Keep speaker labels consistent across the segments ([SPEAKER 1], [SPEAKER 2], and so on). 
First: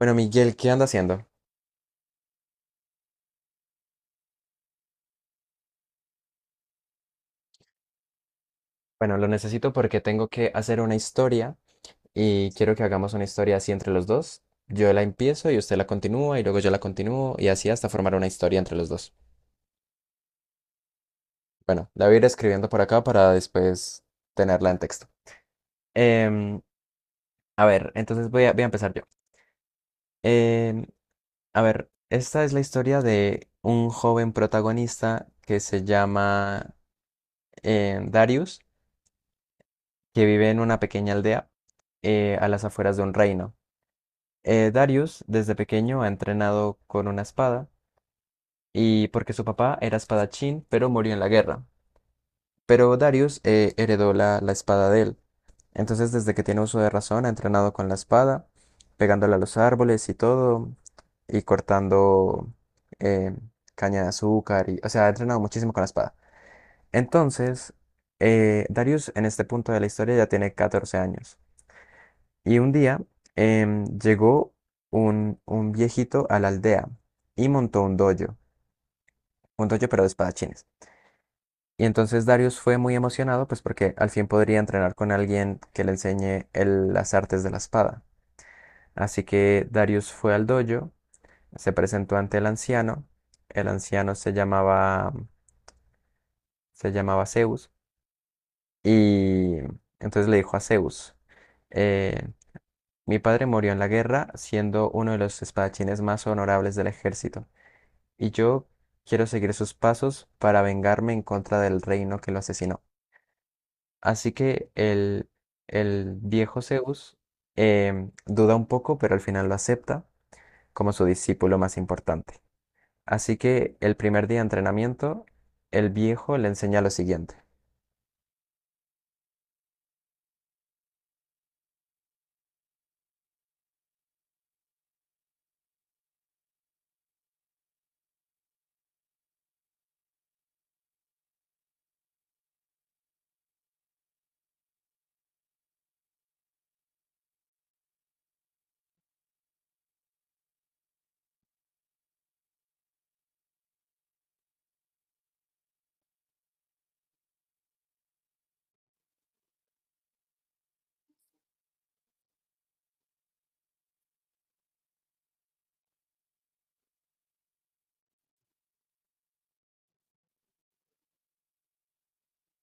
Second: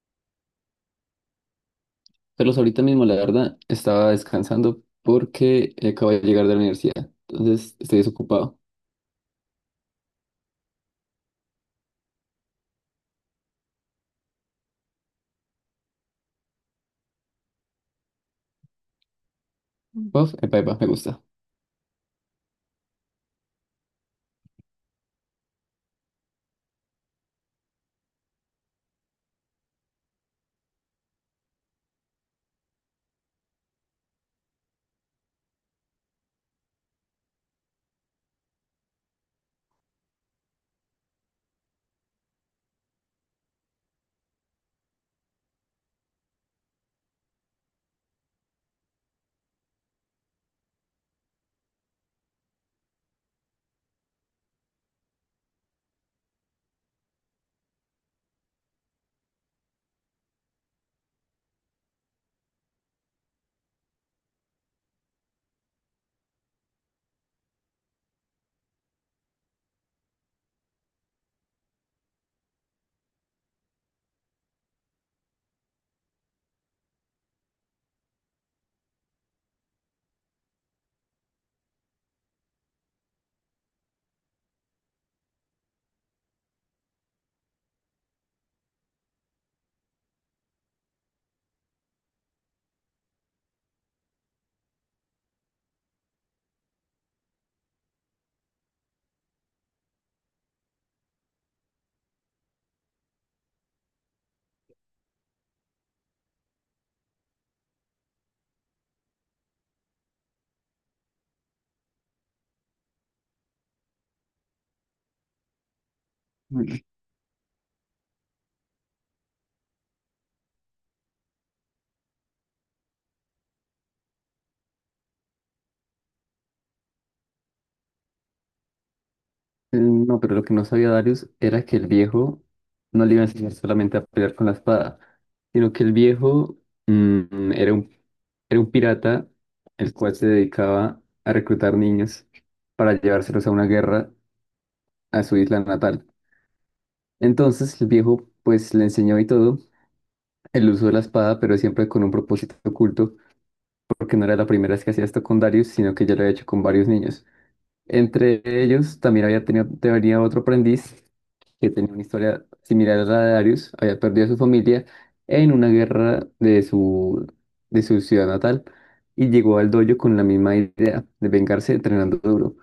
[SPEAKER 1] Bueno, Miguel, ¿qué anda haciendo?
[SPEAKER 2] Carlos, ahorita mismo, la verdad, estaba descansando porque acabo de llegar de la universidad. Entonces, estoy desocupado.
[SPEAKER 1] Bueno, lo necesito porque tengo que hacer una historia y quiero que hagamos una historia así entre los dos. Yo la empiezo y usted la continúa, y luego yo la continúo, y así hasta formar una historia entre los dos.
[SPEAKER 2] Uf, epa, epa, me gusta.
[SPEAKER 1] Bueno, la voy a ir escribiendo por acá para después tenerla en texto. Em, a ver, entonces voy a empezar yo. Em, a ver, esta es la historia de un joven protagonista que se llama Darius, que vive en una pequeña aldea, a las afueras de un reino. Darius desde pequeño ha entrenado con una espada, y porque su papá era espadachín, pero murió en la guerra. Pero Darius heredó la espada de él. Entonces, desde que tiene uso de razón, ha entrenado con la espada, pegándola a los árboles y todo, y cortando eh, caña de azúcar. Y, o sea, ha entrenado muchísimo con la espada. Entonces, Darius en este punto de la historia ya tiene 14 años. Y un día llegó un viejito a la aldea y montó un dojo pero de espadachines. Y entonces Darius fue muy emocionado, pues porque al fin podría entrenar con alguien que le enseñe las artes de la espada. Así que Darius fue al dojo, se presentó ante el anciano. El anciano se llamaba Zeus. Y entonces le dijo a Zeus, eh, mi padre murió en la guerra siendo uno de los espadachines más honorables del ejército. Y yo quiero seguir sus pasos para vengarme en contra del reino que lo asesinó. Así que el viejo Zeus duda un poco, pero al final lo acepta como su discípulo más importante. Así que el primer día de entrenamiento, el viejo le enseña lo siguiente.
[SPEAKER 2] No, pero lo que no sabía Darius era que el viejo no le iba a enseñar solamente a pelear con la espada, sino que el viejo mm, era un, era un pirata el cual se dedicaba a reclutar niños para llevárselos a una guerra a su isla natal. Entonces, el viejo pues le enseñó y todo el uso de la espada, pero siempre con un propósito oculto porque no era la primera vez que hacía esto con Darius, sino que ya lo había hecho con varios niños. Entre ellos también había tenido, tenía otro aprendiz que tenía una historia similar a la de Darius, había perdido a su familia en una guerra de de su ciudad natal y llegó al dojo con la misma idea de vengarse entrenando duro.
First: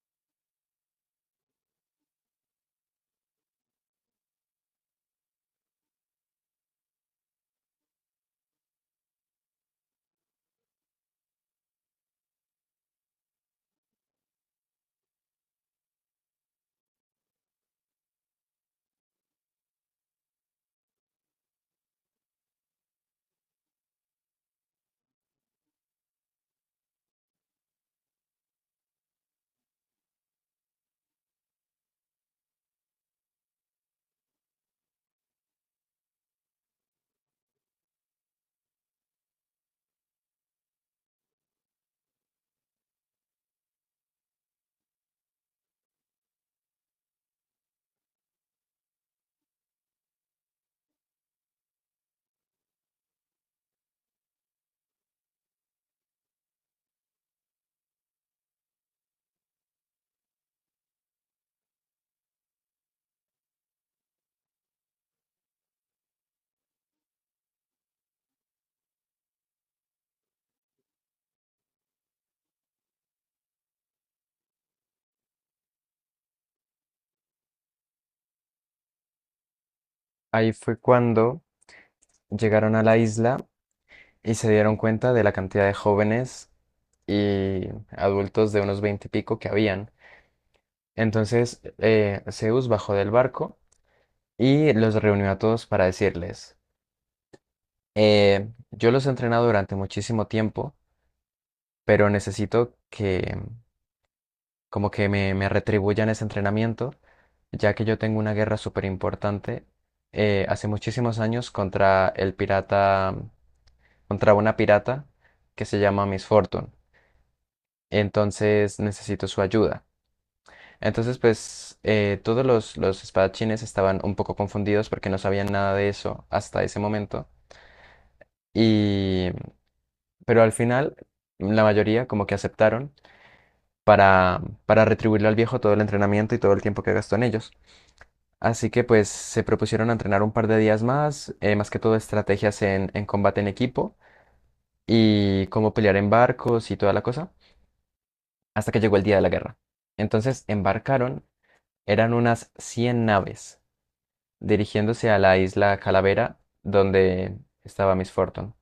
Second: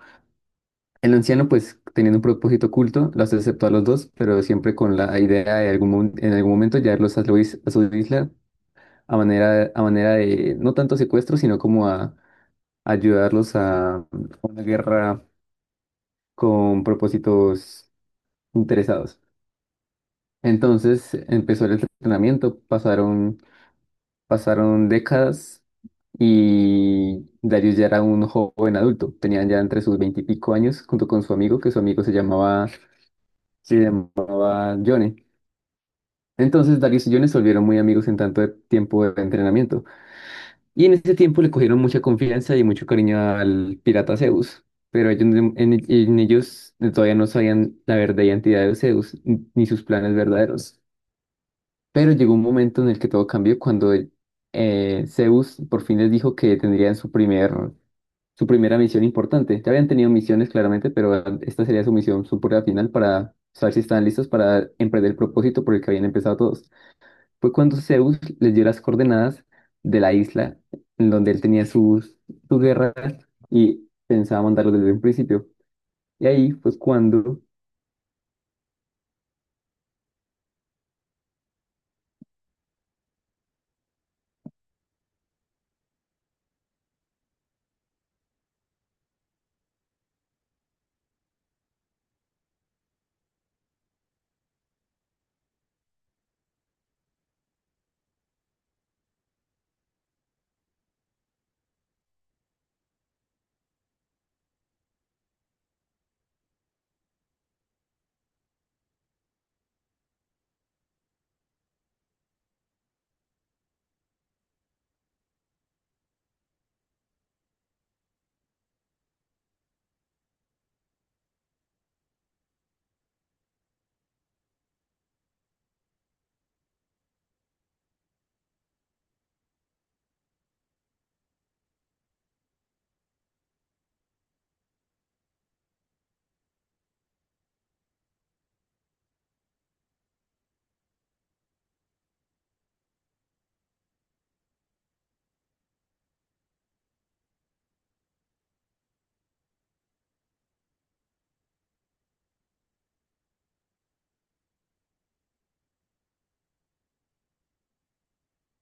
[SPEAKER 2] El anciano, pues teniendo un propósito oculto, los aceptó a los dos, pero siempre con la idea de algún, en algún momento llevarlos a su a su isla a manera de no tanto secuestro, sino como a ayudarlos a una guerra con propósitos interesados. Entonces empezó el entrenamiento, pasaron décadas y Darius ya era un joven adulto, tenía ya entre sus veintipico años junto con su amigo, que su amigo se llamaba Johnny. Entonces Darius y Johnny se volvieron muy amigos en tanto de tiempo de entrenamiento. Y en ese tiempo le cogieron mucha confianza y mucho cariño al pirata Zeus, pero ellos, en ellos todavía no sabían la verdadera identidad de Zeus ni sus planes verdaderos. Pero llegó un momento en el que todo cambió cuando Zeus por fin les dijo que tendrían su su primera misión importante. Ya habían tenido misiones claramente, pero esta sería su misión, su prueba final para saber si estaban listos para emprender el propósito por el que habían empezado todos. Fue cuando Zeus les dio las coordenadas de la isla en donde él tenía sus guerras y pensaba mandarlos desde un principio. Y ahí pues cuando,
[SPEAKER 1] Ahí fue cuando llegaron a la isla y se dieron cuenta de la cantidad de jóvenes y adultos de unos veinte y pico que habían. Entonces Zeus bajó del barco y los reunió a todos para decirles, yo los he entrenado durante muchísimo tiempo, pero necesito que como que me retribuyan ese entrenamiento, ya que yo tengo una guerra súper importante hace muchísimos años contra contra una pirata que se llama Miss Fortune. Entonces necesito su ayuda. Entonces, pues todos los espadachines estaban un poco confundidos porque no sabían nada de eso hasta ese momento. Y, pero al final, la mayoría como que aceptaron para retribuirle al viejo todo el entrenamiento y todo el tiempo que gastó en ellos. Así que pues se propusieron a entrenar un par de días más, más que todo estrategias en combate en equipo y cómo pelear en barcos y toda la cosa, hasta que llegó el día de la guerra. Entonces embarcaron. Eran unas 100 naves, dirigiéndose a la isla Calavera, donde estaba Miss Fortune.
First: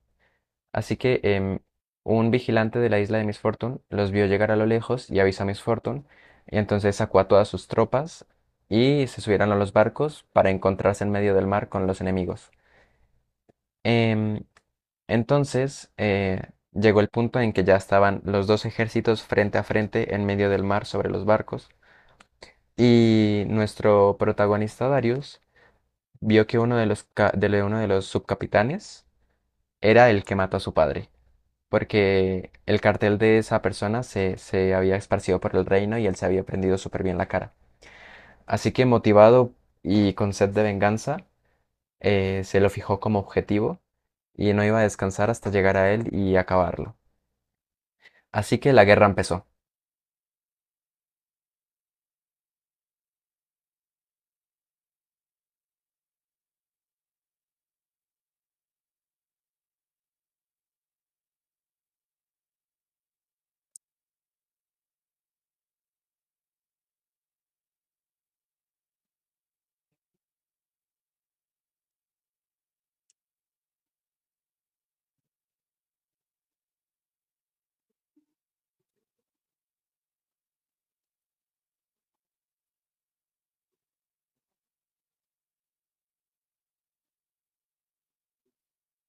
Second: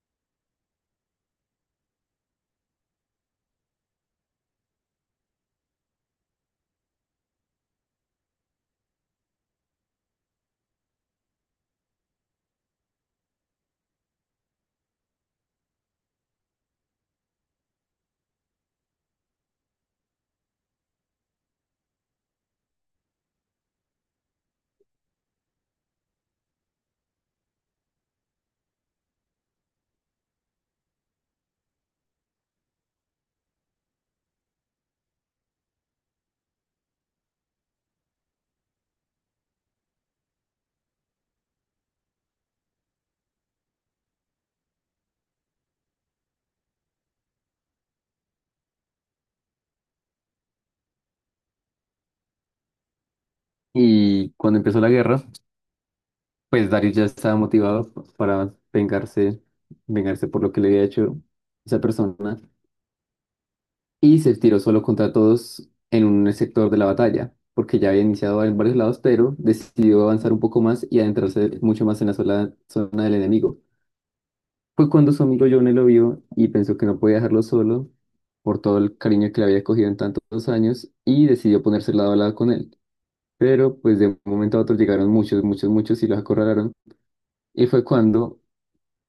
[SPEAKER 1] Así que un vigilante de la isla de Miss Fortune los vio llegar a lo lejos y avisó a Miss Fortune, y entonces sacó a todas sus tropas y se subieron a los barcos para encontrarse en medio del mar con los enemigos. Em, entonces llegó el punto en que ya estaban los dos ejércitos frente a frente en medio del mar sobre los barcos, y nuestro protagonista Darius vio que uno de de uno de los subcapitanes era el que mató a su padre, porque el cartel de esa persona se había esparcido por el reino y él se había prendido súper bien la cara. Así que motivado y con sed de venganza, se lo fijó como objetivo y no iba a descansar hasta llegar a él y acabarlo. Así que la guerra empezó.
[SPEAKER 2] y cuando empezó la guerra, pues Darius ya estaba motivado para vengarse, vengarse por lo que le había hecho esa persona y se tiró solo contra todos en un sector de la batalla, porque ya había iniciado en varios lados, pero decidió avanzar un poco más y adentrarse mucho más en la sola zona del enemigo. Fue cuando su amigo Johnny lo vio y pensó que no podía dejarlo solo por todo el cariño que le había cogido en tantos años y decidió ponerse lado a lado con él. Pero pues de un momento a otro llegaron muchos, muchos, muchos y los acorralaron. Y fue cuando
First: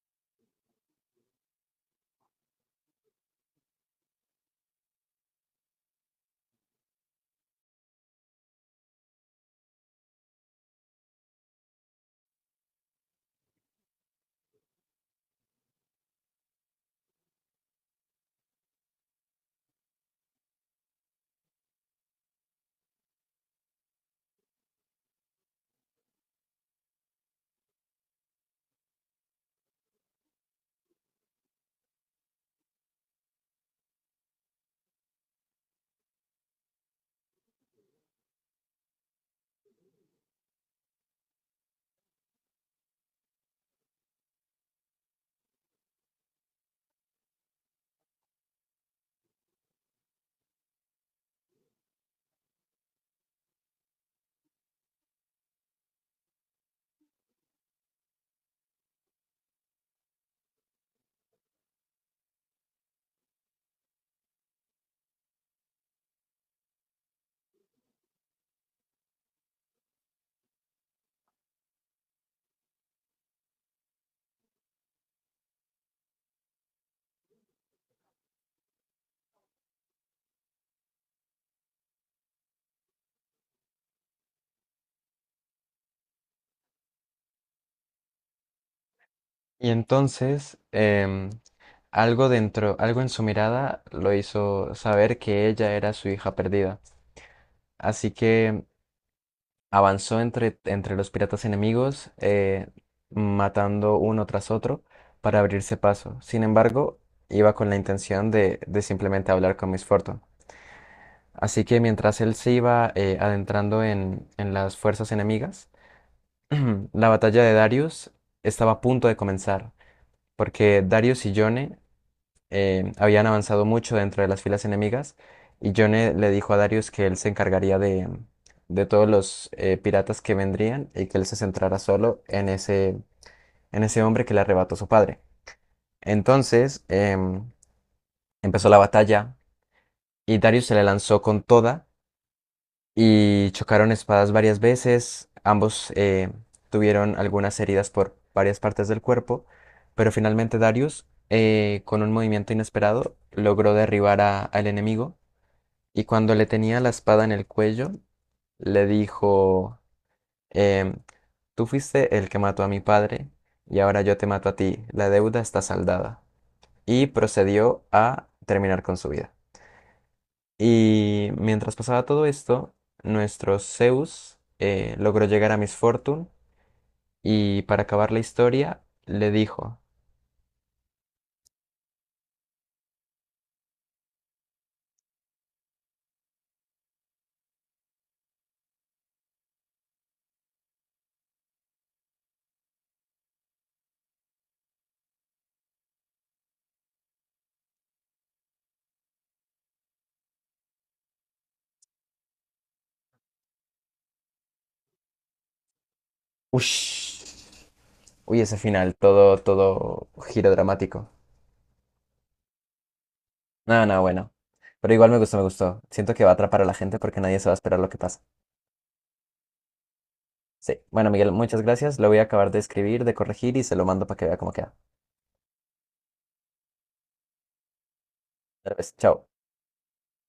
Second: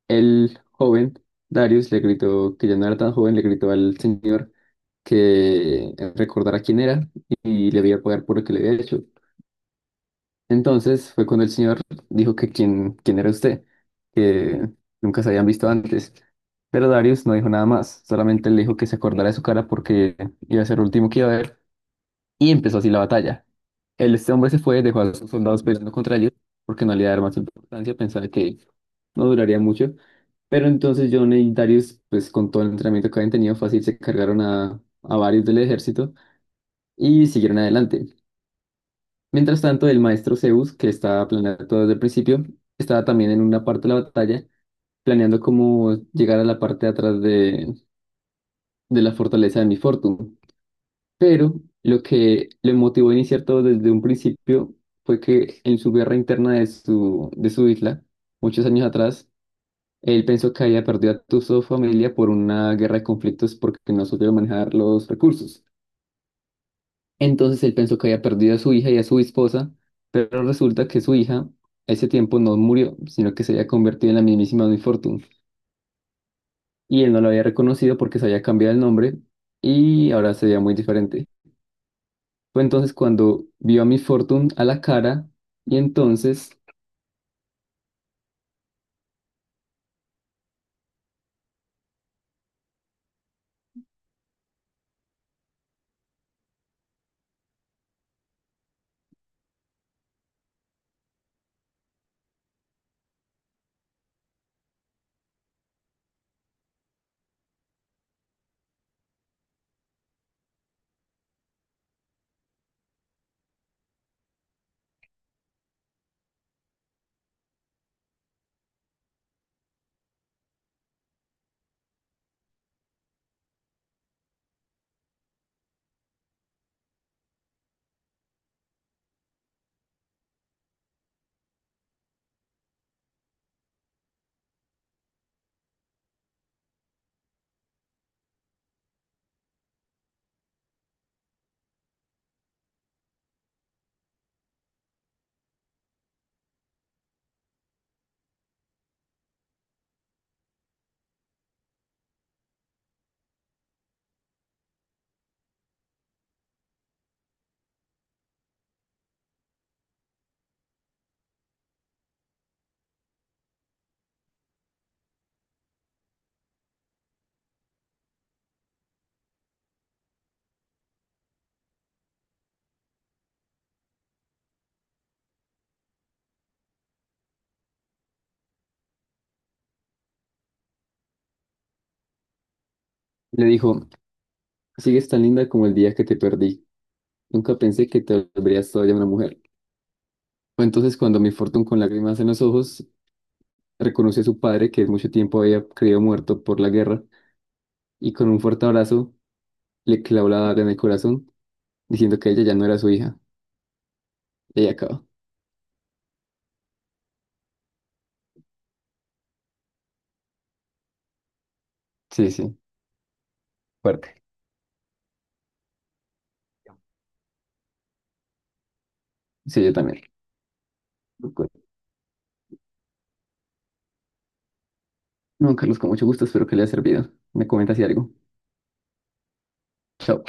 [SPEAKER 2] el joven Darius le gritó, que ya no era tan joven, le gritó al señor que recordara quién era y le iba a pagar por lo que le había hecho. Entonces fue cuando el señor dijo que quién era usted, que nunca se habían visto antes. Pero Darius no dijo nada más, solamente le dijo que se acordara de su cara porque iba a ser el último que iba a ver y empezó así la batalla. Este hombre se fue, dejó a sus soldados peleando contra ellos porque no le iba a dar más importancia, pensaba que no duraría mucho. Pero entonces John y Darius, pues con todo el entrenamiento que habían tenido fácil, se cargaron a varios del ejército y siguieron adelante. Mientras tanto, el maestro Zeus, que estaba planeando todo desde el principio, estaba también en una parte de la batalla, planeando cómo llegar a la parte de atrás de la fortaleza de Mi Fortune. Pero lo que le motivó a iniciar todo desde un principio fue que en su guerra interna de de su isla, muchos años atrás, él pensó que había perdido a toda su familia por una guerra de conflictos porque no supieron manejar los recursos. Entonces él pensó que había perdido a su hija y a su esposa, pero resulta que su hija a ese tiempo no murió, sino que se había convertido en la mismísima Miss Fortune. Y él no la había reconocido porque se había cambiado el nombre y ahora se veía muy diferente. Fue entonces cuando vio a Miss Fortune a la cara y entonces
[SPEAKER 1] Y entonces, algo en su mirada lo hizo saber que ella era su hija perdida. Así que avanzó entre los piratas enemigos, matando uno tras otro para abrirse paso. Sin embargo, iba con la intención de simplemente hablar con Miss Fortune. Así que mientras él se iba adentrando en las fuerzas enemigas, la batalla de Darius estaba a punto de comenzar, porque Darius y Yone habían avanzado mucho dentro de las filas enemigas y Yone le dijo a Darius que él se encargaría de todos los piratas que vendrían, y que él se centrara solo en en ese hombre que le arrebató su padre. Entonces empezó la batalla y Darius se le lanzó con toda y chocaron espadas varias veces. Ambos tuvieron algunas heridas por varias partes del cuerpo, pero finalmente Darius, con un movimiento inesperado, logró derribar al enemigo. Y cuando le tenía la espada en el cuello, le dijo, em, tú fuiste el que mató a mi padre y ahora yo te mato a ti, la deuda está saldada. Y procedió a terminar con su vida. Y mientras pasaba todo esto, nuestro Zeus logró llegar a Miss Fortune y para acabar la historia le dijo,
[SPEAKER 2] le dijo, sigues tan linda como el día que te perdí. Nunca pensé que te volverías todavía una mujer. Fue entonces cuando Miss Fortune con lágrimas en los ojos reconoció a su padre que mucho tiempo había creído muerto por la guerra y con un fuerte abrazo le clavó la daga en el corazón, diciendo que ella ya no era su hija. Y ahí acabó.
[SPEAKER 1] ush, uy, ese final, todo, todo giro dramático.
[SPEAKER 2] Sí, sí,
[SPEAKER 1] No, no,
[SPEAKER 2] fuerte.
[SPEAKER 1] bueno. Pero igual me gustó, me gustó. Siento que va a atrapar a la gente porque nadie se va a esperar lo que pasa.
[SPEAKER 2] Sí, yo también.
[SPEAKER 1] Sí. Bueno, Miguel, muchas gracias. Lo voy a acabar de escribir, de corregir y se lo mando para que vea cómo queda.
[SPEAKER 2] No, Carlos, con mucho gusto, espero que le haya servido. Me comenta si algo.
[SPEAKER 1] Tal vez. Chao.
[SPEAKER 2] Chao.